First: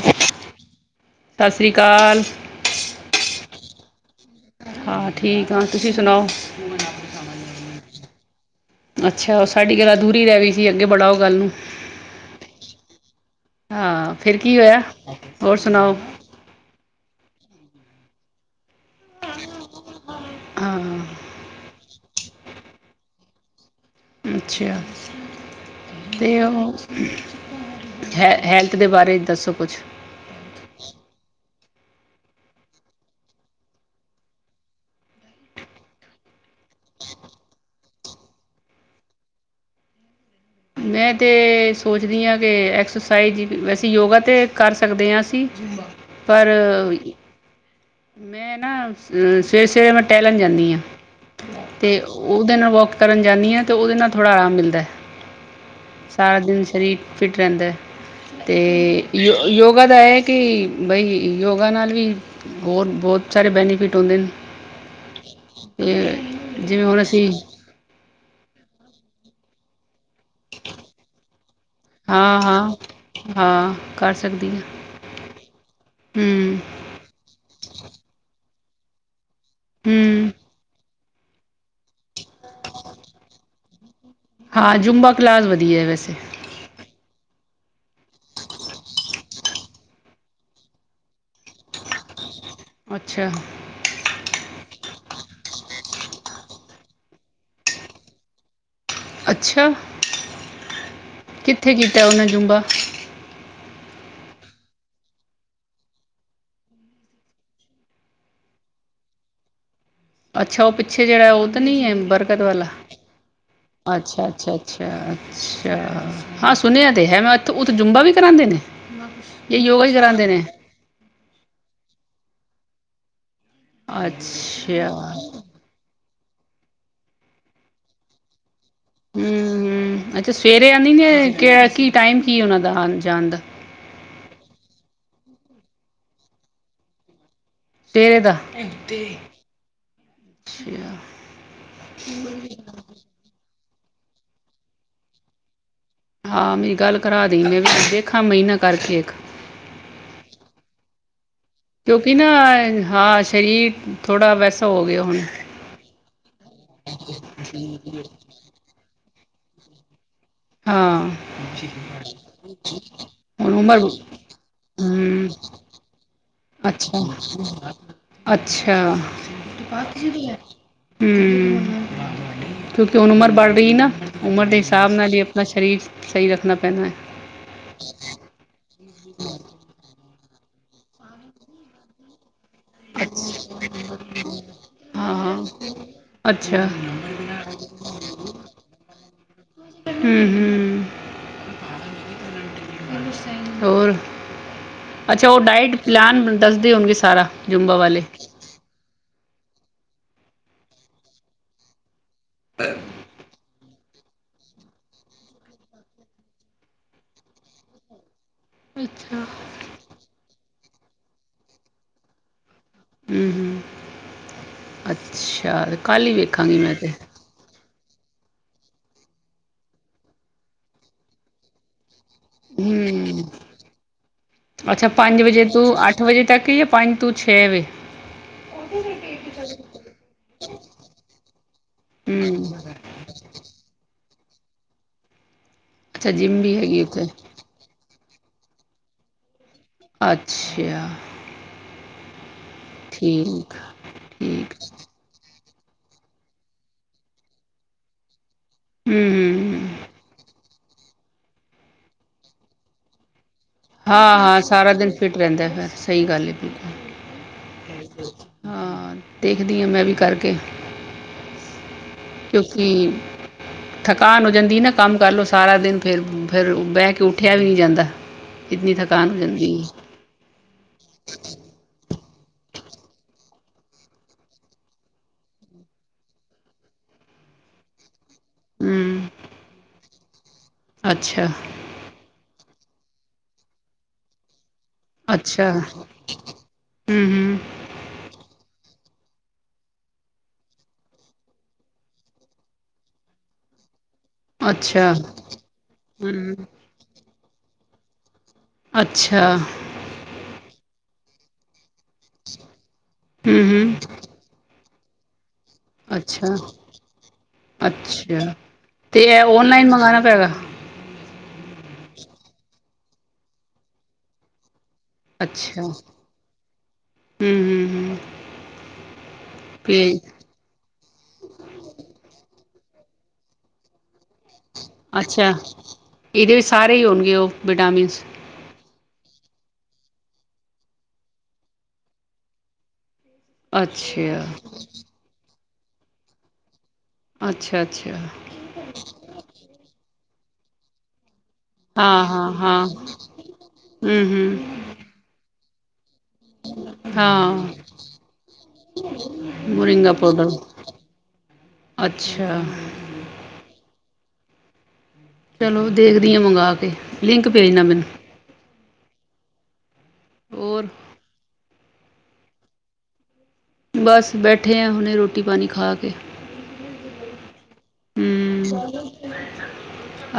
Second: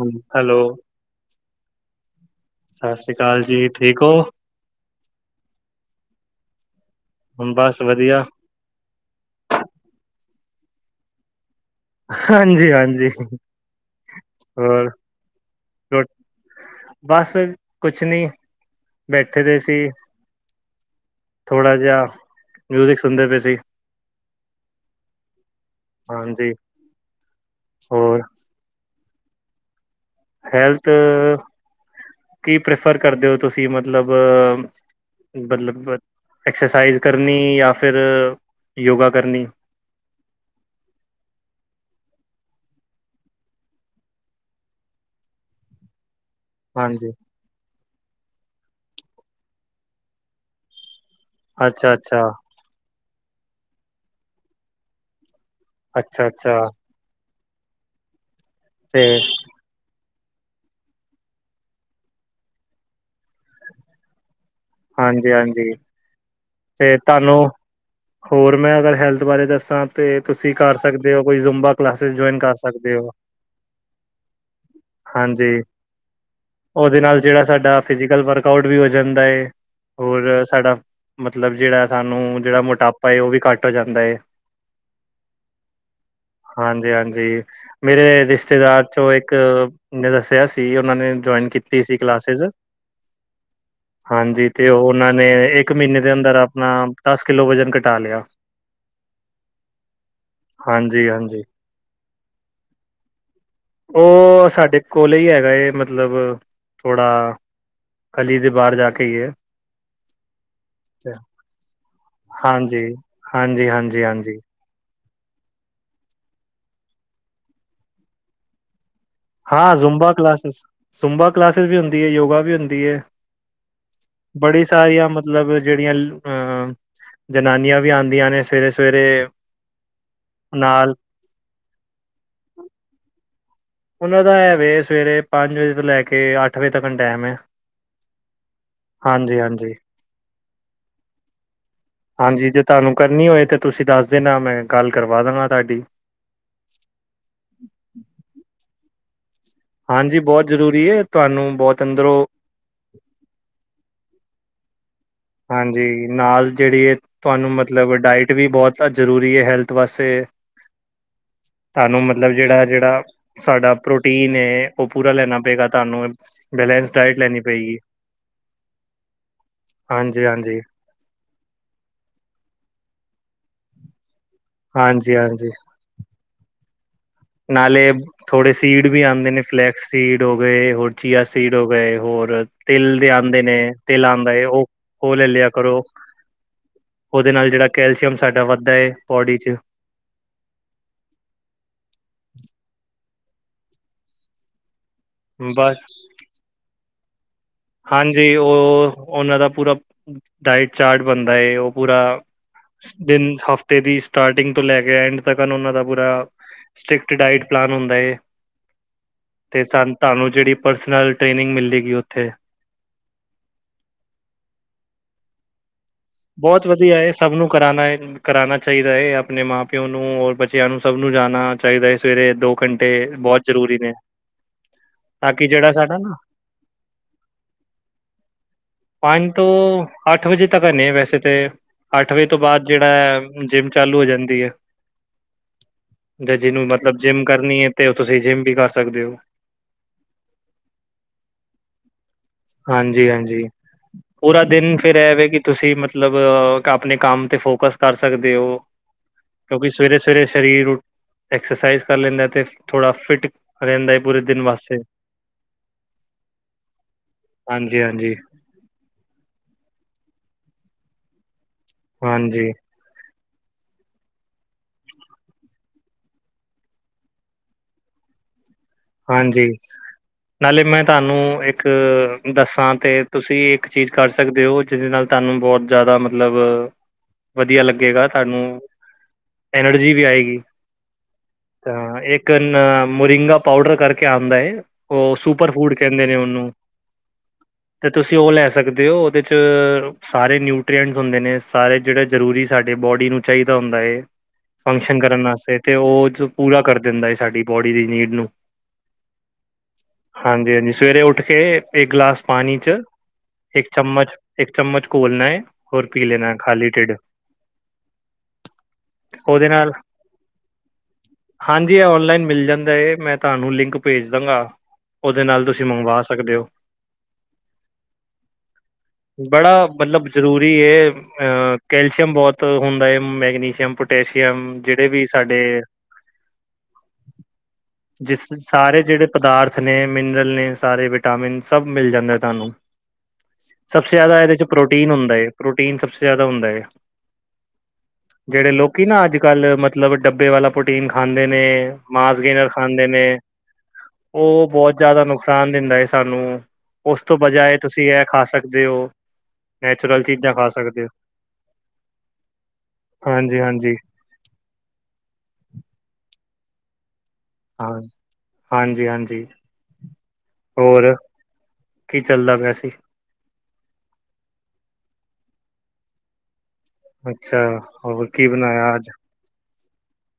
ਹਾਂਜੀ, ਹੈਲੋ ਸਤਿ ਸ੍ਰੀ ਅਕਾਲ ਸਤਿ ਸ੍ਰੀ ਅਕਾਲ ਜੀ, ਠੀਕ ਹੋ? ਹਾਂ ਠੀਕ ਆ, ਤੁਸੀਂ ਸੁਣਾਓ? ਬਸ ਵਧੀਆ ਅੱਛਾ, ਉਹ ਸਾਡੀ ਗੱਲ ਅਧੂਰੀ ਰਹਿ ਗਈ ਸੀ ਅੱਗੇ ਬੜਾਓ ਗੱਲ ਨੂੰ। ਹਾਂਜੀ ਹਾਂਜੀ ਹਾਂ ਫਿਰ ਕੀ ਹੋਇਆ? ਹੋਰ ਹੋਰ ਸੁਣਾਓ? [inaudible] ਰੋ- ਬਸ ਕੁਛ ਨੀ, ਬੈਠੇ ਦੇ ਸੀ। ਹਾਂ ਥੋੜਾ ਜਿਹਾ ਮਿਊਜਿਕ ਸੁਣਦੇ ਪਏ ਸੀ। ਅੱਛਾ। ਤੇ ਹਾਂਜੀ ਉਹ, ਹੋਰ ਹੈ ਹੈਲਥ ਦੇ ਬਾਰੇ ਦੱਸੋ ਕੁਛ? ਹੈਲਥ ਕੀ ਪ੍ਰੈਫਰ ਕਰਦੇ ਹੋ ਤੁਸੀਂ ਮਤਲਬ ਮਤਲਬ ਐਕਸਰਸਾਈਜ਼ ਕਰਨੀ ਯਹ ਫਿਰ ਯੋਗਾ ਕਰਨੀ? [inaudible] ਮੈਂ ਤੇ ਸੋਚਦੀ ਹਾਂ ਕਿ ਐਕਸਰਸਾਈਜ਼ ਹੀ, ਵੈਸੇ ਯੋਗਾ ਤਾਂ ਕਰ ਸਕਦੇ ਹਾਂ ਅਸੀਂ। ਪਰ ਹਾਂਜੀ ਮੈਂ ਨਾ ਅ ਸਵੇਰੇ-ਸਵੇਰੇ ਮੈਂ ਟਹਿਲਣ ਜਾਂਦੀ ਹਾਂ। ਤੇ ਅੱਛਾ ਅੱਛਾ ਉਹਦੇ ਨਾਲ ਵੱਕ ਕਰਨ ਜਾਂਦੀ ਹਾਂ ਤੇ ਉਹਦੇ ਨਾਲ ਥੋੜਾ ਆਰਾਮ ਮਿਲਦਾ ਹੈ। ਅੱਛਾ ਸਾਰਾ ਅੱਛਾ ਦਿਨ ਸਰੀਰ ਫਿਟ ਰਹਿੰਦਾ। ਤੇ ਯੋ ਯੋਗਾ ਦਾ ਇਹ ਕਿ ਬਈ ਯੋਗਾ ਨਾਲ ਵੀ ਹੋਰ ਬਹੁਤ ਸਾਰੇ ਬੈਨੀਫਿਟ ਹੁੰਂਦੇ ਨੇ। ਹਾਂਜੀ ਹਾਂਜੀ [unintelligible] ਤੇ ਹੁਣ ਅਸੀਂ ਤੁਹਾਨੂੰ ਹੋਰ ਮੈਂ ਅਗਰ ਹੈਲਥ ਬਾਰੇ ਦੱਸਾਂ ਤੇ ਤੁਸੀਂ ਕਰ ਸਕਦੇ ਹੋ ਕੋਈ ਜ਼ੂੰਬਾ ਕਲਾਸਿਸ ਜੁਆਇਨ ਹਾਂ ਕਰ ਹਾਂ ਸਕਦੇ ਹੋ। ਹਾਂ ਕਰ ਸਕਦੀ ਹਾਂ ਹਾਂਜੀ ਹੂੰ ਉਹਦੇ ਨਾਲ ਜਿਹੜਾ ਸਾਡਾ ਫਿਜ਼ਿਕਲ ਵਰਕਆਊਟ ਵੀ ਹੋ ਜਾਂਦਾ ਹੈ ਹੂੰ ਹੋਰ ਸਾਡਾ ਮਤਲਬ ਜਿਹੜਾ ਸਾਨੂੰ ਨੂੰ ਜਿਹੜਾ ਮੋਟਾਪਾ ਏ ਉਹ ਵੀ ਘੱਟ ਹੋ ਜਾਂਦਾ ਹੈਏ। ਹਾਂ, ਜੂੰਬਾ ਕਲਾਸ ਵਧੀਆ ਹੈ ਵੈਸੇ। ਹਾਂਜੀ-ਹਾਂਜੀ। ਮੇਰੇ ਰਿਸ਼ਤੇਦਾਰ ਚੋਂ ਇੱਕ ਦੱਸਿਆ ਸੀ ਉਹਨਾਂ ਨੇ ਜੁਆਇਨ ਕੀਤੀ ਸੀ ਕਲਾਸਿਸ ਅੱਛਾ ਹਾਂਜੀ, ਤੇ ਉਹਨਾਂ ਨੇ ਇੱਕ ਮਹੀਨੇ ਦੇ ਅੰਦਰ ਆਪਣਾ ਦਸ ਕਿੱਲੋ ਵਜਨ ਘਟਾ ਲਿਆ। ਅੱਛਾ? ਹਾਂਜੀ-ਹਾਂਜੀ। ਕਿੱਥੇ ਕਿੱ ਕੀਤਾ ਨੇ ਜੁੰਬਾ? ਉਹ ਸਾਡੇ ਕੋਲ ਹੀ ਹੈਗਾ ਏ ਮਤਲਬ ਥੋੜਾ ਕੱਲ ਹੀ ਤੇ ਬਾਹਰ ਜਾ ਕੇ ਆਈਏ। ਅੱਛਾ, ਉਹ ਪਿੱਛੇ ਜਿਹੜਾ ਉਹਧ ਨੀ ਹੈ ਬਰਕਤ ਵਾਲਾ ਹਾਂਜੀ ਹਾਂਜੀ ਹਾਂਜੀ ਹਾਂਜੀ ਅੱਛਾ-ਅੱਛਾ, ਅੱਛਾ। ਅੱਛਾ। ਹਾਂ ਸੁਣਿਆ ਤੇ ਹੈ ਮੈਂ ਇਥ ਉਥੇ ਜੁੰਬਾ ਵੀ ਕਰਾਉਂਦੇ ਨੇ? ਇਹ ਹਾਂ ਯੋਗਾ ਹੀ ਜ਼ੁੰਬਾ ਕਰਾਉਂਦੇ ਨੇ ਕਲਾਸਿਸ ਜ਼ਬਾ ਕਲਾਸਿਸ ਵੀ ਹੁੰਦੀ ਹੈ ਯੋਗਾ ਵੀ ਹੁੰਦੀ ਹੈ ਬੜੀ ਸਾਰੀਆਂ ਅੱਛਾ ਮਤਲਬ ਜਿਹੜੀਆਂ ਹ-ਹਂ। ਜਨਾਨੀਆਂ ਵੀ ਆਉਂਦੀਆਂ ਨੇ ਸਵੇਰੇ ਸਵੇਰੇ ਹੁਂ-ਹੁਂ, ਅੱਛਾ ਸਵੇਰੇ ਆਉਂਦੀ ਨਾਲ ਨੇ ਕੀ ਟਾਈਮ ਕੀ ਉਹਨਾਂ ਦਾ ਆਨ ਜਾਣ ਦਾ? ਉਹਨਾਂ ਦਾ ਹੈਵੇ ਸਵੇਰੇ ਪੰਜ ਵਜੇ ਤੋਂ ਲੈ ਕੇ ਅੱਠ ਵਜੇ ਤੱਕ ਟਾਈਮ ਹੈ। ਤੇਰੇ ਦਾ। ਅਛਾ ਹਾਂਜੀ ਹਾਂਜੀ ਹਾਂਜੀ ਜੇ ਤੁਹਾਨੂੰ ਕਰਨੀ ਹੋਵੇ ਤਾਂ ਤੁਸੀਂ ਦੱਸ ਦੇਣਾ ਮੈਂ ਗੱਲ ਕਰਵਾ ਦਗਾ ਤੁਹਾਡੀ। ਹਾਂ ਮੇਰੀ ਗੱਲ ਕਰਾ ਦੇ ਮੈਂ ਵੀ ਦੇਖਾ ਮਹੀਨਾ ਕਰਕੇ ਇੱਕ ਹਾਂਜੀ ਬਹੁਤ ਜ਼ਰੂਰੀ ਹੈ ਤੁਹਾਨੂੰ ਬਹੁਤ ਕਿਉਂਕਿ ਨਾ ਅੰਦਰੋਂ ਹਾਂ ਸ਼ਰੀਰ ਥੋੜਾ ਵੈਸੇ ਹਾਂਜੀ ਨਾਲ ਜਿਹੜੀ ਹੈ ਤੁਹਾਨੂੰ ਮਤਲਬ ਡਾਇਟ ਵੀ ਬਹੁਤ ਜ਼ਰੂਰੀ। ਏ ਹੈਲਥ ਵਾਸਤੇ ਹਾਂ ਤੁਹਾਨੂੰ ਮਤਲਬ ਜਿਹੜਾ ਜਿਹੜਾ ਹੁਣ ਸਾਡਾ ਉਮਰ ਹੂੰ ਪ੍ਰੋਟੀਨ ਹੈ ਉਹ ਪੂਰਾ ਲੈਣਾ। ਪਏਗਾ ਤੁਹਾਨੂੰ ਬੈਲੈਂਸ ਅੱਛਾ ਡਾਇਟ ਲੈਣੀ ਪਏਗੀ ਅੱਛਾ ਹਾਂਜੀ ਹਾਂਜੀ ਹੂੰ ਕਿਉਂਕਿ ਹੁਣ ਉਮਰ ਬੜ ਰਹੀ ਨਾ। ਉਮਰ ਦੇ ਹਿਸਾਬ ਨਾਲ ਹਾਂਜੀ ਹੀ ਆਪਣਾ ਹਾਂਜੀ ਸਰੀਰ ਸਹੀ ਰੱਖਣਾ ਪੈਣਾ ਹੈ। ਨਾਲੇ ਥੋੜੇ ਸੀਡ ਵੀ ਆਉਂਦੇ ਨੇ ਫਲੈਕਸ ਸੀਡ ਗਏ। ਹੋਰ ਚੀਆ ਸੀਡ ਹੋ ਗਏ ਹੋਰ ਤਿਲ ਦੇ ਆਉਂਦੇ ਨੇ। ਤਿਲ ਆਉਂਦਾ ਉਹ ਉਹ ਲੈ ਹਾਂ ਲਿਆ ਕਰੋ। ਅੱਛਾ ਉਹਦੇ ਨਾਲ ਜਿਹੜਾ ਕੈਲਸ਼ੀਅਮ ਸਾਡਾ ਵੱਧਦਾ ਹੈ ਬੋਡੀ ਚ ਹੁਂ-ਹੁਂ। ਹੋਰ ਅੱਛਾ ਉਹ ਡਾਇਟ ਬਸ ਪਲੈਨ ਦੱਸਦੀ ਹੋਣਗੇ ਸਾਰਾ? ਜੁੰਬਾ ਵਾਲੇ। ਹਾਂਜੀ ਉਹ ਉਹਨਾਂ ਦਾ ਪੂਰਾ ਡਾਇਟ ਚਾਰਟ ਬਣਦਾ ਏ ਉਹ ਪੂਰਾ ਦਿਨ ਹਫ਼ਤੇ ਦੀ ਸਟਾਰਟਿੰਗ ਤੋਂ ਲੈ ਕੇ ਐਂਡ ਤ ਦਾ ਪੂਰਾ ਸਟ੍ਰਿਕਟ ਡਾਇਟ ਪਲਾਨ ਹੁੰਦਾੋ ਏ। ਅੱਛਾ। ਤੇ ਤੁਹਾਨੂੰ ਜਿਹੜੀ ਪਰਸਨਲ ਟ੍ਰੇਨਿੰਗ ਮਿਲਦੀ ਗ ਉੱਥੇ ਹੂੰ ਹੂੰ ਅੱਛਾ। ਕੱਲ ਹੀ ਵੇਖਾਂਗੀ ਬਹੁਤ ਮੈਂ ਤੇ ਵਧੀਆ ਸਭ ਨੂੰ ਕਰਾਉਣਾ। ਕਰਾਉਣਾ ਚਾਹੀਦਾ ਹੈ। ਆਪਣੇ ਮਾਂ ਪਿਓ ਨੂੰ ਔਰ ਬੱਚਿਆਂ ਨੂੰ ਸਭ ਨੂੰ ਜਾਣਾ ਚਾਹੀਦਾ ਹੈ। ਸਵੇਰੇ ਦੋ ਘੰਟੇ ਹੂੰ। ਬਹੁਤ ਜ਼ਰੂਰੀ ਨੇ ਅੱਛਾ ਪੰਜ ਤਾਂ ਵਜੇ ਕਿ ਤੋਂ ਜਿਹੜਾ ਸਾਡਾ ਅੱਠ ਨਾ ਵਜੇ ਤੱਕ ਹੈ ਜਾਂ ਪੰਜ ਤੋਂ ਛੇ ਵਜੇ ਪੰਜ ਤੋਂ ਅੱਠ ਵਜੇ ਤੱਕ ਹੁਨੇ ਵੈਸੇ ਕਿਸੇ ਤੇ ਅੱਠ ਵਜੇ ਤੋਂ ਹੂੰ। ਬਾਅਦ ਜਿਹੜਾ ਹੈ ਜਿੰਮ ਚਾਲੂ ਹੋ ਜਾਂਦੀ ਹੈ। ਅੱਛਾ ਜ ਜਿੰਮ ਵੀ ਜਿਹਨੂੰ ਹੈਗੀ ਮਤਲਬ ਉੱਥੇ ਜਿੰਮ ਕਰਨੀ ਹੈ ਤੇ ਤੁਸੀਂ ਜਿੰਮ ਵੀ ਕਰ ਸਕਦੇ ਹੋ। ਅੱਛਾ ਹਾਂਜੀ ਹਾਂਜੀ ਠੀਕ। ਪੂਰਾ ਠੀਕ ਦਿਨ ਫੇਿਰ ਇਹਵੇ ਕਿ ਤੁਸੀਂ ਮਤਲਬ ਮਤਲਬ ਆਪਣੇ ਕੰਮ ਤੇ ਫੋਕਸ ਕਰ ਸਕਦੇ ਹੋ ਹੂੰ ਹੂੰ। ਕਿਉਂਕਿ ਸਵੇਰੇ ਸਵੇਰੇ ਸਰੀਰ ਐਕਸਰਸਾਈਜ਼ ਕਰ ਲੈਂਦਾ ਤੇ ਥੋੜਾ ਫਿਟ ਰਹਿੰਦਾ ਹੈ ਹਾਂ ਪੂਰੇ ਹਾਂ ਦਿਨ ਸਾਰਾ ਵਾਸਤੇ ਦਿਨ ਫਿਟ ਰਹਿੰਦਾ ਫਿਰ ਸਹੀ ਗੱਲ ਬਿਲਕੁਲ ਹਾਂਜੀ-ਹਾਂਜੀ, ਹਾਂ ਤੇ ਦੇਖਦੀ ਹਾਂ ਮੈਂ ਵੀ ਕਰਕੇ ਹਾਂਜੀ, ਹਾਂਜੀ ਕਿਉਂਕਿ ਥਕਾਨ ਹੋ ਜਾਂਦੀ ਨਾ ਕੰਮ ਕਰ ਲਓ ਸਾਰਾ ਦਿਨ ਫਿਰ ਫਿਰ ਬਹਿ ਕੇ ਉੱਠਿਆ ਵੀ ਨਹੀਂ ਜਾਂਦਾ। ਇਤਨੀ ਥਕਾਨ ਹੋ ਹਾਂਜੀ ਜਾਂਦੀ ਹੈ ਨਾਲੇ ਮੈਂ ਤੁਹਾਨੂੰ ਇੱਕ ਦੱਸਾਂ ਤੇ ਤੁਸੀਂ ਇੱਕ ਚੀਜ਼ ਕਰ ਸਕਦੇ ਹੋ ਜਿਹਦੇ ਨਾਲ ਤੁਹਾਨੂੰ ਬਹੁਤ ਜ਼ਿਆਦਾ ਮਤਲਬ ਵਧੀਆ ਲੱਗੇਗਾ ਤੁਹਾਨੂੰ ਹੂੰ ਐਨਰਜੀ ਵੀ ਆਏਗੀ ਅੱਛਾ ਚਿਕਨ ਮਰਿੰਗਾ ਪਾਊਡਰ ਕਰਕੇ ਆਉਂਦਾ ਹੈ ਉਹ ਸੁਪਰ ਅੱਛਾ ਫੂਡ ਕਹਿੰਦੇ ਨੇ ਉਹਨੂੰ ਹੂੰ ਹੂੰ ਤੇ ਤੁਸੀਂ ਉਹ ਲੈ ਸਕਦੇ। ਦਿਓ ਉਹਦੇ 'ਚ ਸਾਰੇ ਨਿਊਟਰੀਐਂਟਸ ਹੁੰਦੇ ਨੇ ਸਾਰੇ ਜਿਹੜੇ ਜ਼ਰੂਰੀ ਸਾਡੇ ਬੋਡੀ ਨੂੰ ਚਾਹੀਦਾ ਹੁੰਦਾ। ਅੱਛਾ ਫੰਕਸ਼ਨ ਕਰਨ ਵਾਸਤੇ ਤੇ ਉਹ ਹੂੰ ਪੂਰਾ ਕਰ ਦਿੰਦਾ ਏ ਸਾਡੀ ਬੋਡੀ ਦੀ ਨੀਡ ਨੂੰ ਅੱਛਾ ਹਾਂਜੀ ਹਾਂਜੀ ਸਵੇਰੇ ਉੱਠ ਕੇ ਇੱਕ ਗਲਾਸ ਪਾਨੀ ਚ ਹੂੰ ਇੱਕ ਹੂੰ ਚਮਚ ਇੱਕ ਚਮਚ ਘੋਲਨਾ ਏ ਹੋਰ ਪੀ ਲੈਨਾ ਅੱਛਾ ਖਾਲੀ ਢਿੱਡ ਅੱਛਾ ਤੇ ਇਹ ਉਹਦੇ ਓਨਲਾਈਨ ਨਾਲ ਮੰਗਾਣਾ ਪੈਗਾ ਹਾਂਜੀ ਇਹ ਔਨਲਾਈਨ ਮਿਲ ਜਾਂਦਾ ਏ ਮੈਂ ਤੁਹਾਨੂੰ ਲਿੰਕ ਭੇਜ ਦਾਂਗਾ ਉਹਦੇ ਨਾਲ ਅੱਛਾ ਤੁਸੀਂ ਹੂੰ ਮੰਗਵਾ ਸਕਦੇ ਹੋ ਹੂੰ ਹੂੰ ਬੜਾ ਤੇ ਮਤਲਬ ਜ਼ਰੂਰੀ ਏ ਅ ਕੈਲਸ਼ੀਅਮ ਬਹੁਤ [inaudible] ਹੁੰਦਾ ਏ ਮੈਗਨੀਸ਼ੀਅਮ ਪਟੈਸ਼ੀਅਮ ਜਿਹੜੇ ਵੀ ਅੱਛਾ ਸਾਡੇ ਇਹਦੇ ਵਿੱਚ ਸਾਰੇ ਹੀ ਹੋਣਗੇ ਉਹ ਵਿਟਾਮਿਨਸ ਜਿਸ ਸਾਰੇ ਜਿਹੜੇ ਪਦਾਰਥ ਨੇ ਮਿਨਰਲ ਨੇ ਸਾਰੇ ਵਿਟਾਮਿਨ ਸਭ ਮਿਲ ਜਾਂਦਾ ਤਹਾਨੂੰ ਸਭਸੇ ਜ਼ਿਆਦਾ ਅੱਛਾ ਇਹਦੇ ਚ ਪ੍ਰੋਟੀਨ ਹੁੰਦਾ ਏ ਪ੍ਰੋਟੀਨ ਸਭਸੇ ਜ਼ਿਆਦਾ ਹੁੰਦਾ ਏ ਅੱਛਾ ਅੱਛਾ ਜਿਹੜੇ ਲੋਕੀ ਨਾ ਅੱਜ ਕੱਲ੍ਹ ਮਤਲਬ ਡੱਬੇ ਵਾਲਾ ਪ੍ਰੋਟੀਨ ਖਾਂਦੇ ਨ ਨੇ ਹਾਂ ਮਾਸ ਹਾਂ ਵਗੈਰ ਹਾਂ ਖਾਂਦੇ ਨੇ ਹੂੰ ਉਹ ਹੂੰ ਬਹੁਤ ਜਿਆਦਾ ਨੁਕਸਾਨ ਦਿੰਦਾ ਏ ਸਾਨੂੰ ਉਸ ਤੋਂ ਹਾਂ ਬਜਾਏ ਤੁਸੀਂ ਇਹ ਖਾ ਸਕਦੇ ਹੋ ਮੋਰਿੰਗਾ ਨੈਚੁਰਲ ਪਾਊਡਰ ਚੀਜ਼ਾਂ ਖਾ ਸਕਦੇ ੳ ਅੱਛਾ ਹਾਂਜੀ ਹਾਂਜੀ ਚਲੋ ਦੇਖਦੀ ਆ ਮੰਗ ਕੇ ਲਿੰਕ ਭੇਜਣਾ ਹਾਂ ਮੈਨੂੰ ਹਾਂਜੀ ਹਾਂਜੀ ਹੋਰ ਕੀ ਚੱਲਦਾ ਪੈਸੇ ਬਸ ਬੈਠੇ ਆ ਹੁਨੇ ਰੋਟੀ ਪਾਣੀ ਖਾ ਕੇ ਅੱਛਾ ਹੋਰ ਕੀ ਬਨਾਇਆ ਅੱਜ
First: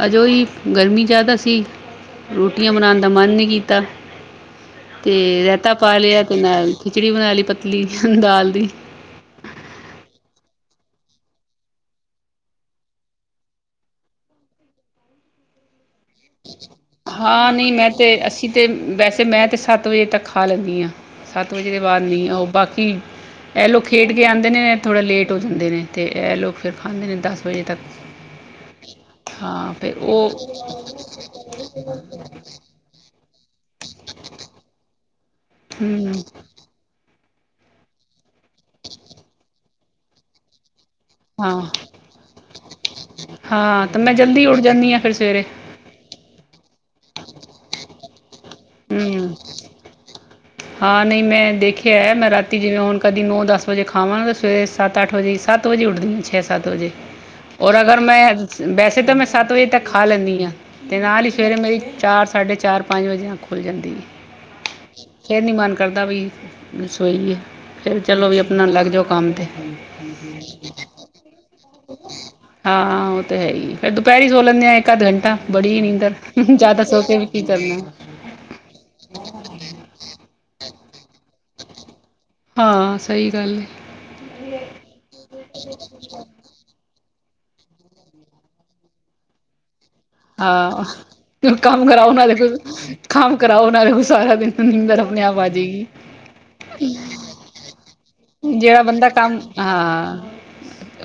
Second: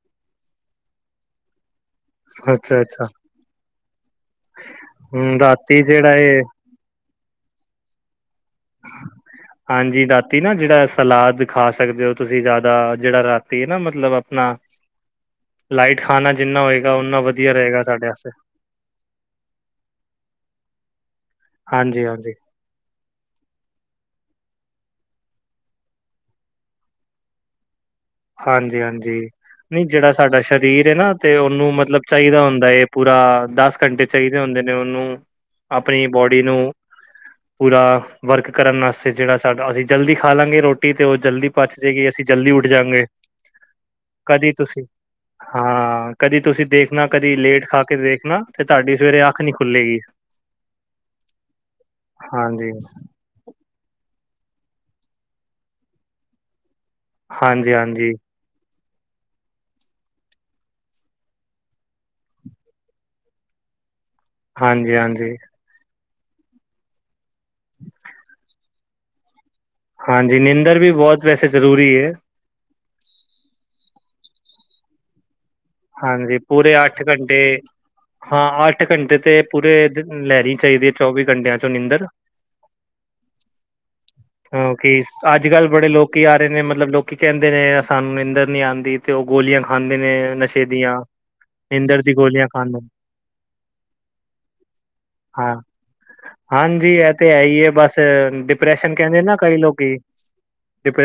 ਅਜ। ੳਹੀ ਗਰਮੀ ਜ਼ਿਆਦਾ ਸੀ ਰੋਟੀਆਂ ਅੱਛਾ ਬਨਾਣ ਅੱਛਾ ਦਾ ਮਨ ਨਹੀਂ ਕੀਤਾ ਤੇ ਹਮ ਰਾਇਤਾ ਰਾਤੀ ਪਾ ਜਿਹੜਾ ਲਿਆ ਤੇ ਇਹ ਨਾਲ ਖਿਚੜੀ ਬਨਾ ਲਈ ਪਤਲੀ ਦਾਲ ਦੀ ਹਾਂਜੀ ਦਾ ਨਾ ਜਿਹੜਾ ਸਲਾਦ ਖਾ ਸਕਦੇ ਹੋ ਤੁਸੀਂ ਜ਼ਿਆਦਾ ਜਿਹੜਾ ਰਾਤੀ ਨਾ ਮਤਲਬ ਅਪਨਾ ਹ [inaudible] ਉਨਾ ਹਾਂ ਵਧੀਆ ਨਹੀਂ ਰਹੇਗਾ ਮੈਂ ਤੇ ਸਾਡੇ ਵਾਸਤੇ ਅਸੀਂ ਤੇ ਵੈਸੇ ਮੈਂ ਤੇ ਸੱਤ ਵਜੇ ਤੱਕ ਖਾ ਲੈਂਨੀ ਆ ਸੱਤ ਵਜੇ ਦੇ ਬਾਅਦ ਹਾਂਜੀ ਨੀ ਹਾਂਜੀ ਆਹੋ ਬਾਕੀ ਇਹ ਲੋਗ ਖੇਡ ਕੇ ਬਚੇ ਆਦੇ ਨੇ ਥੋੜ੍ਹਾ ਲੇਟ ਹੋ ਜਾਂਦੇ ਨੇ ਤੇ ਇਹ ਲੋਕ ਫਿਰ ਖਾਂਦੇ ਨੇ ਦਸ ਵਜੇ ਤੱਕ ਹਾਂਜੀ ਹਾਂਜੀ ਹਾਂ ਨਈ ਫਿਰ ਜਿਹੜਾ ਉਹ ਸਾਡਾ ਸਰੀਰ ਏ ਨਾ ਤੇ ਉਹਨੂੰ ਮਤਲਬ ਚਾਹੀਦਾ ਹੁੰਦਾ ਏ ਪੂਰਾ ਦਸ ਘੰਟੇ ਚਾਹੀਦੇ ਹੁੰਦੇ ਨੇ ਉਹਨੂੰ ਆਪਣੀ ਹੂੰ ਬੋਡੀ ਨੂੰ ਪੂਰਾ ਵਰਕ ਕਰਨ ਆਸਤੇ ਜਿਹੜਾ ਸਾਡਾ ਅਸੀਂ ਜਲਦੀ ਖਾ ਲਾਂਗੇ ਰੋਟ ਰੋਟੀ ਤੇ ਉਹ ਜਲਦੀ ਹਾਂ ਪੱਚ ਜੇਗੀ ਅਸੀਂ ਜਲਦੀ ਉੱਠ ਜਾਂਗੇ ਹਾਂ ਤੇ ਮੈਂ ਜਲਦੀ ਕਦੀ ਉੱਠ ਤੁਸੀਂ ਜਾਂਨੀ ਆ ਫਿਰ ਸਵੇਰੇ ਹਾਂ ਕਦੀ ਤੁਸੀਂ ਦੇਖਨਾ ਕਦੀ ਲੇਟ ਖਾ ਕੇ ਦੇਖਨਾ ਤੇ ਤਹਾਡੀ ਸਵੇਰੇ ਹਮ ਅੱਖ ਨਈ ਖੁੱਲੇਗੀ ਹਾਂ ਨਹੀਂ ਮੈਂ ਦੇਖਿਆ ਮੈਂ ਰਾਤੀ ਹਾਂਜੀ ਜਿਵੇਂ ਹੁਨ ਕਦੀ ਨੌ ਦਸ ਵਜੇ ਖਾਵਾਂ ਨ ਸਵੇਰੇ ਸਤ ਅੱਠ ਵਜੇ ਸੱਤ ਵਜੇ ਉੱਠਦੀ ਛੇ ਸੱਤ ਵਜੇ ਹਾਂਜੀ, ਔਰ ਅਗਰ ਹਾਂਜੀ, ਮੈਂ ਬੈਸ ਉੱਥੇ ਤਾਂ ਮੈਂ ਸੱਤ ਵਜੇ ਤੱਕ ਖਾ ਲੈਂਨੀ ਆ ਤੇ ਨਾਲ ਹੀ ਸਵੇਰੇ ਮੇਰੀ ਚਾਰ ਸਾਢੇ ਚਾਰ ਪੰਜ ਵਜੇ ਅਖ ਖੁੱਲ ਜਾਂਦੀ ਏ ਹਾਂਜੀ! ਹਾਂਜੀ! ਦਾ ਵੀ ਰਸੋਈ ਏ ਫਿਰ ਚਲੋ ਵੀ ਅਪਨਾ ਲੱਗ ਜਾਓ ਕੰਮ ਤੇ। ਹਾਂਜੀ! ਨਿੰਦਰ ਵੀ ਬਹੁਤ ਵੈਸੇ ਜ਼ਰੂਰੀ ਏ। ਹਾਂ ਉਹ ਤਾਂ ਹੈ ਈ ਫਿਰ ਦੁਪਹਿਰੀ ਹੀ ਸੋ ਲੈਂਨੇ ਹਾਂ ਇੱਕ ਅੱਧ ਘੰਟਾ। ਬੜੀ ਈ ਨਿੰਦਰ ਹਾਂਜੀ, ਪੂਰੇ ਜਿਆਦਾ ਅੱਠ ਸੋਕੇ ਵੀ ਘੰਟੇ ਕੀ ਕਰਨਾ। ਅੱਠ ਘੰਟੇ ਤੇ ਪੂਰੇ ਲੈਨੀ ਚਾਈਦੀ ਏ ਚੌਵੀ ਘੰਟਿਆਂ ਚੋਂ ਨਿੰਂਦਰ। ਹਾਂ ਸਹੀ ਗੱਲ ਹੈ ਹਾ ਕਿ ਅੱਜ ਕੱਲ੍ਹ ਬੜੇ ਲੋਕੀ ਆ ਰਹੇ ਨੇ ਮਤਲਬ ਲੋਕੀ ਕਹਿੰਦੇ ਨੇ ਸਾਨੂੰ ਨਿੰਦਰ ਨਈ ਆਂਦੀ ਤੇ ਉਹ ਗੋਲੀਆਂ ਖਾਂਦੇ ਨੇ ਨਸ਼ੇ ਦੀਆਂ ਤੇ ਕੰਮ ਨੀਂਦਰ ਕਰਾਓ ਦੀ ਨਾਲੇ ਗੋਲੀਆਂ ਫਿਰ ਖਾਂਦੇ ਨੇ ਕੰਮ ਕਰਾਓੇ ਨਾਲ ਸਾਰਾ ਦਿਨ ਨਿੰਦਰ ਅਪਨੇ ਆਪ ਹਾਂ, ਆਜ [inaudible] [inaudible] ਹਾਂਜੀ! ਇਹ ਤੇ ਹੈ, ਹੀ ਹੈ। ਬਸ ਜਿਹੜਾ ਡਿਪਰੈਸ਼ਨ ਬੰਦਾ ਕਹਿੰਦੇ ਨਾ ਕੰਮ ਕਈ ਲੋਕੀ। ਹਾਂ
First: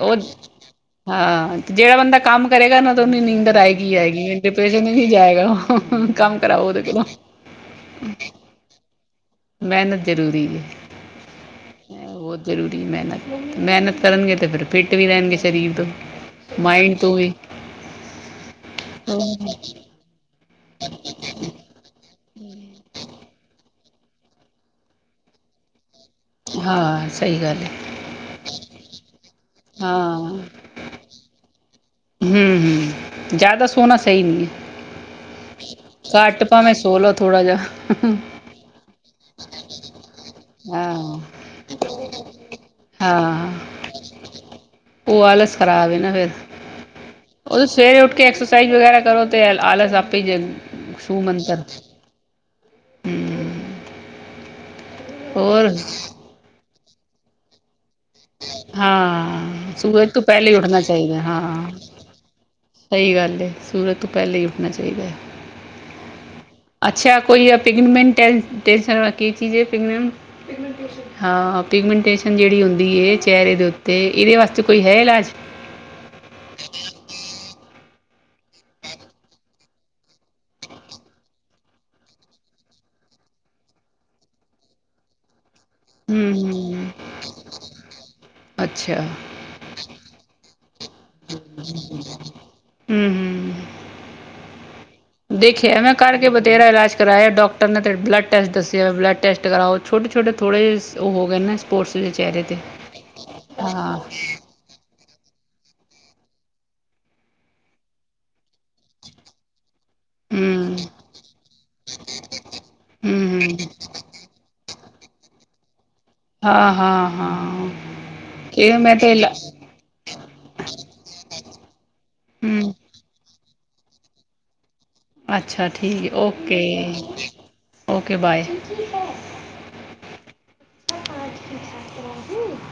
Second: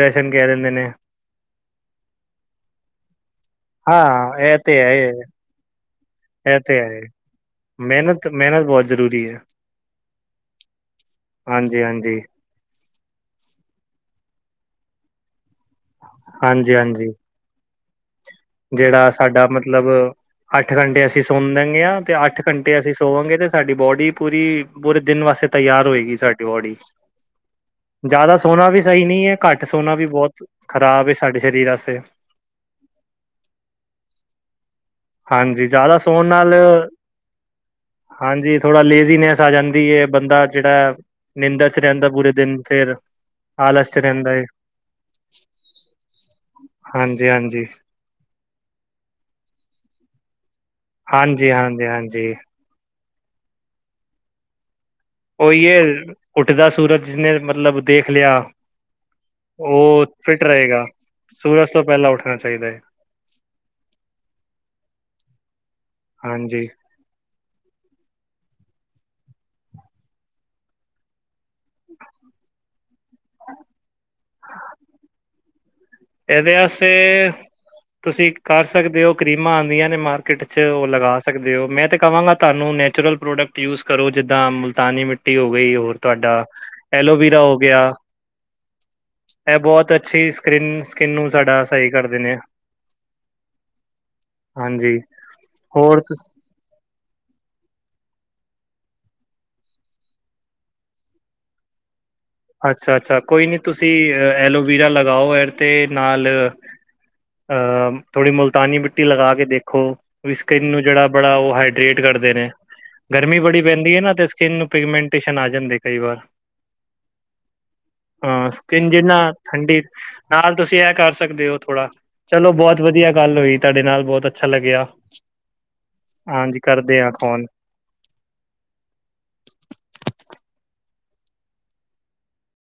ਉਹ, ਕਹਿ ਦਿੰਦੇ ਨੇ ਹਾਂ ਜਿਹੜਾ ਬੰਦਾ ਕੰਮ ਕਰੇਗਾ ਨਾ, ਤਾਂ ਉਹਨੂੰ ਨਿੰਦਰ ਆਏਗੀ-ਆਏਗੀ। ਹਾਂ, ਇਹ ਤੇ ਡਿਪ੍ਰੇਸ਼ਨ ਹੈ ਵਿਚ ਨੀ ਜਾਏਗਾ। ਓਹੋ ਇਹ ਤੇ ਹੈ। ਮਿਹਨਤ-ਮਿਹਨਤ ਬਹੁਤ ਜ਼ਰੂਰੀ ਹੈ। ਮਿਹਨਤ ਜ਼ਰੂਰੀ ਹੈ ਹਾਂਜੀ-ਹਾਂਜੀ। ਬਹੁਤ ਜ਼ਰੂਰੀ ਮਿਹਨਤ ਕਰਨਗੇ ਤੇ ਫੇਰ, ਫਿੱਟ ਵੀ ਰਹਿਣਗੇ ਸਰੀਰ ਤੋਂ, ਮਾਇੰਡ ਹਾਂਜੀ-ਹਾਂਜੀ, ਤੋਂ ਵੀ। ਜਿਹੜਾ ਸਾਡਾ ਮਤਲਬ ਅੱਠ ਘੰਟੇ ਅਸੀਂ ਸੋਨ ਦੇਣ ਗੇ ਆ। ਤੇ ਅੱਠ ਘੰਟੇ ਅਸੀਂ ਸੋਵਾਂਗੇ, ਤੇ ਸਾਡੀ ਬੋਡੀ ਈ ਪੂਰੀ, ਪੂਰੇ ਦਿਨ ਵਾਸਤੇ ਤਿਆਰ ਹੋਏਗੀ। ਸਾਡੀ ਬੋਡੀ ਹਾਂ, ਸਹੀ ਗੱਲ। ਹੈ ਜ਼ਿਆਦਾ, ਸੋਨਾ ਵੀ ਸਹੀ ਨਹੀਂ ਹੈ। ਘੱਟ ਸੋਨਾ ਵੀ, ਹਾਂ ਬਹੁਤ ਖ਼ਰਾਬ ਸਾਡੇ ਸਰੀਰ ਵਾਸਤੇ। ਹੂੰ- ਹੂੰ, ਜ਼ਿਆਦਾ ਸੋਨਾ ਸਹੀ ਨਹੀਂ ਹੈ। ਹਾਂਜੀ, ਜ਼ਿਆਦਾ ਸੋਣ ਘੱਟ ਨਾਲ ਭਾਵੇਂ ਸੋ ਲੋ ਥੋੜਾ ਜਾ ਹਾਂਜੀ, ਥੋੜਾ ਲੇਜ਼ੀਨੈਸ ਆ ਜਾਂਦੀ ਹੈ। ਬੰਦਾ ਜਿਹੜਾ ਹਾਂ ਨਿੰਦਰ ਚ ਰਹਿੰਦਾ ਪੂਰੇ ਦਿਨ ਫੇਰ, ਹਾਂ ਆਲਸ ਚ ਰਹਿੰਦਾ ਏ। ਉਹ ਆਲਸ ਖਰਾਬ ਏ ਨਾ ਫਿਰ। ਉਹ ਹਾਂਜੀ-ਹਾਂਜੀ, ਤੇ ਸਵੇਰੇ ਉੱਠ ਕੇ ਐਕਸਰਸਾਈਜ਼ ਵਗੈਰਾ ਕਰੋ ਤੇ ਆਲਸ ਆਪੇ ਈ ਹਾਂਜੀ, ਹਾਂਜੀ, ਹਾਂਜੀ! ਹੂੰ। ਉਹੀਏ, ਉੱਠਦਾ ਸੂਰਜ ਜਿਸਨੇ, ਮਤਲਬ ਦੇਖ ਲਿਆ। ਹਾਂ, ਉਹ ਸੂਰਜ ਤੋਂ ਫਿਟ ਪਹਿਲੇ ਹੀ ਉੱਠਣਾ ਰਹੇਗਾ ਚਾਹੀਦਾ ਸੂਰਜ ਹਾਂ। ਤੋਂ ਪਹਿਲਾਂ ਉੱਠਣਾ ਚਾਹੀਦਾ ਹੈ ਸਹੀ ਗੱਲ ਏ। ਸੂਰਜ ਤੋਂ ਪਹਿਲਾਂ ਹੀ, ਉੱਠਣਾ ਚਾਹੀਦਾ ਹੈ। ਹਾਂਜੀ ਅੱਛਾ! ਕੋਈ ਪਿਗਨਮੈਂਟ ਹੈ। [unintelligible] ਪਿਗਮੈਂਨਟੇਸ਼ਨ ਜਿਹੜੀ ਹੁੰਦੀ ਹੈ। ਚਿਹਰੇ ਦੇ ਉੱਤੇ, ਇਹਦੇ ਵਾਸਤੇ ਕੋਈ ਹੈ, ਇਲਾਜ। ਇਹਦੇ ਵਾਸਤੇ ਤੁਸੀਂ ਕਰ ਸਕਦੇ ਹੋ। ਕਰੀਮਾਂ, ਆਉਂਦੀਆਂ ਨੇ ਮਾਰਕੀਟ ਚ ਉਹ ਲਗਾ ਸਕਦੇ ਹੋ। ਮੈਂ ਤਾਂ ਕਹਾਂਗਾ ਤੁਹਾਨੂੰ ਨੈ ਨੈਚੁਰਲ ਪ੍ਰੋਡਕਟ ਯੂਜ਼ ਕਰੋ। ਜਿੱਦਾਂ, ਮੁਲਤਾਨੀ ਮਿੱਟੀ ਹੋਗੀ। ਹੋਰ, ਹਮ ਤੁਹਾਡਾ ਹਮ ਐਲੋਵੀਰਾ ਹੋ ਗਿਆ। ਅੱਛਾ ਇਹ ਬਹੁਤ ਅੱਛੀ ਸਕਿ੍ਨ, ਸਕਿਨ ਨੂੰ ਸਾਡਾ, ਸਹੀ ਕਰ ਦਿੰਦੇ ਆ। ਹਮ ਹਮ ਹਾਂਜੀ। ਦੇਖਿਆ। ਮੈਂ, ਹੋਰ ਕਰਕੇ ਤੁਸ- ਬਥੇਰਾ ਇਲਾਜ ਕਰਾਇਆ ਡਾਕਟਰ ਨੇ ਤੇ ਬਲੱਡ ਟੈਸਟ ਦੱਸਿਆ। ਬਲੱਡ ਟੈਸਟ ਕਰਾਓ ਛੋਟੇ- ਛੋਟੇ, ਥੋੜੇ ਉਹ ਹੋ, ਗਏ ਨੇ। ਸਪੋਰਟਸ ਦੇ ਚਿਹਰੇ 'ਤੇ ਅੱਛਾ- ਅੱਛਾ। ਕੋਈ ਨੀ ਤੁਸੀਂ ਹਮ ਐਲੋਵੀਰਾ ਲਗਾਓ ਐਰ ਤੇ ਨਾਲ ਅਹ, ਥੋੜੀ ਮੁਲਤਾਨੀ ਮਿੱਟੀ ਲਗਾ ਕੇ ਦੇਖੋ ਸਕਿਨ ਹਮ ਨੂੰ ਜਿਹੜਾ, ਬੜਾ ਉਹ ਹਾਈਡਰੇਟ ਕਰਦੇ ਨੇ। ਗਰਮੀ ਹਮ ਬੜੀ ਪੈਂਦੀ ਹੈ ਨਾ, ਤੇ ਸਕਿੰਨ ਨੂੰ ਪਿਗਮੈਂਨਟੇਸ਼ਨ ਆ ਜਾਂਦੀ। ਹਾਂ-ਹਾਂ। ਹਾਂ! ਸਕਿਨ ਜਿੰਨਾ ਲ ਠੰਡੀ, ਨਾਲ ਤੁਸੀਂ ਇਹ ਕਰ ਸਕਦੇ ਹੋ ਥੋੜਾ। ਚਲੋ ਹਮ ਬਹੁਤ ਵਧੀਆ, ਗੱਲ ਹੋਈ ਤੁਹਾਡੇ ਨਾਲ। ਬਹੁਤ ਅੱਛਾ ਲੱਗਿਆ। ਅੱਛਾ, ਠੀਕ ਹੈ। ਹਾਂਜੀ ਓਕੇ, ਕਰਦੇ ਹਾਂ ਫੋਨ ਓਕੇ ਬਾਏ। [inaudible]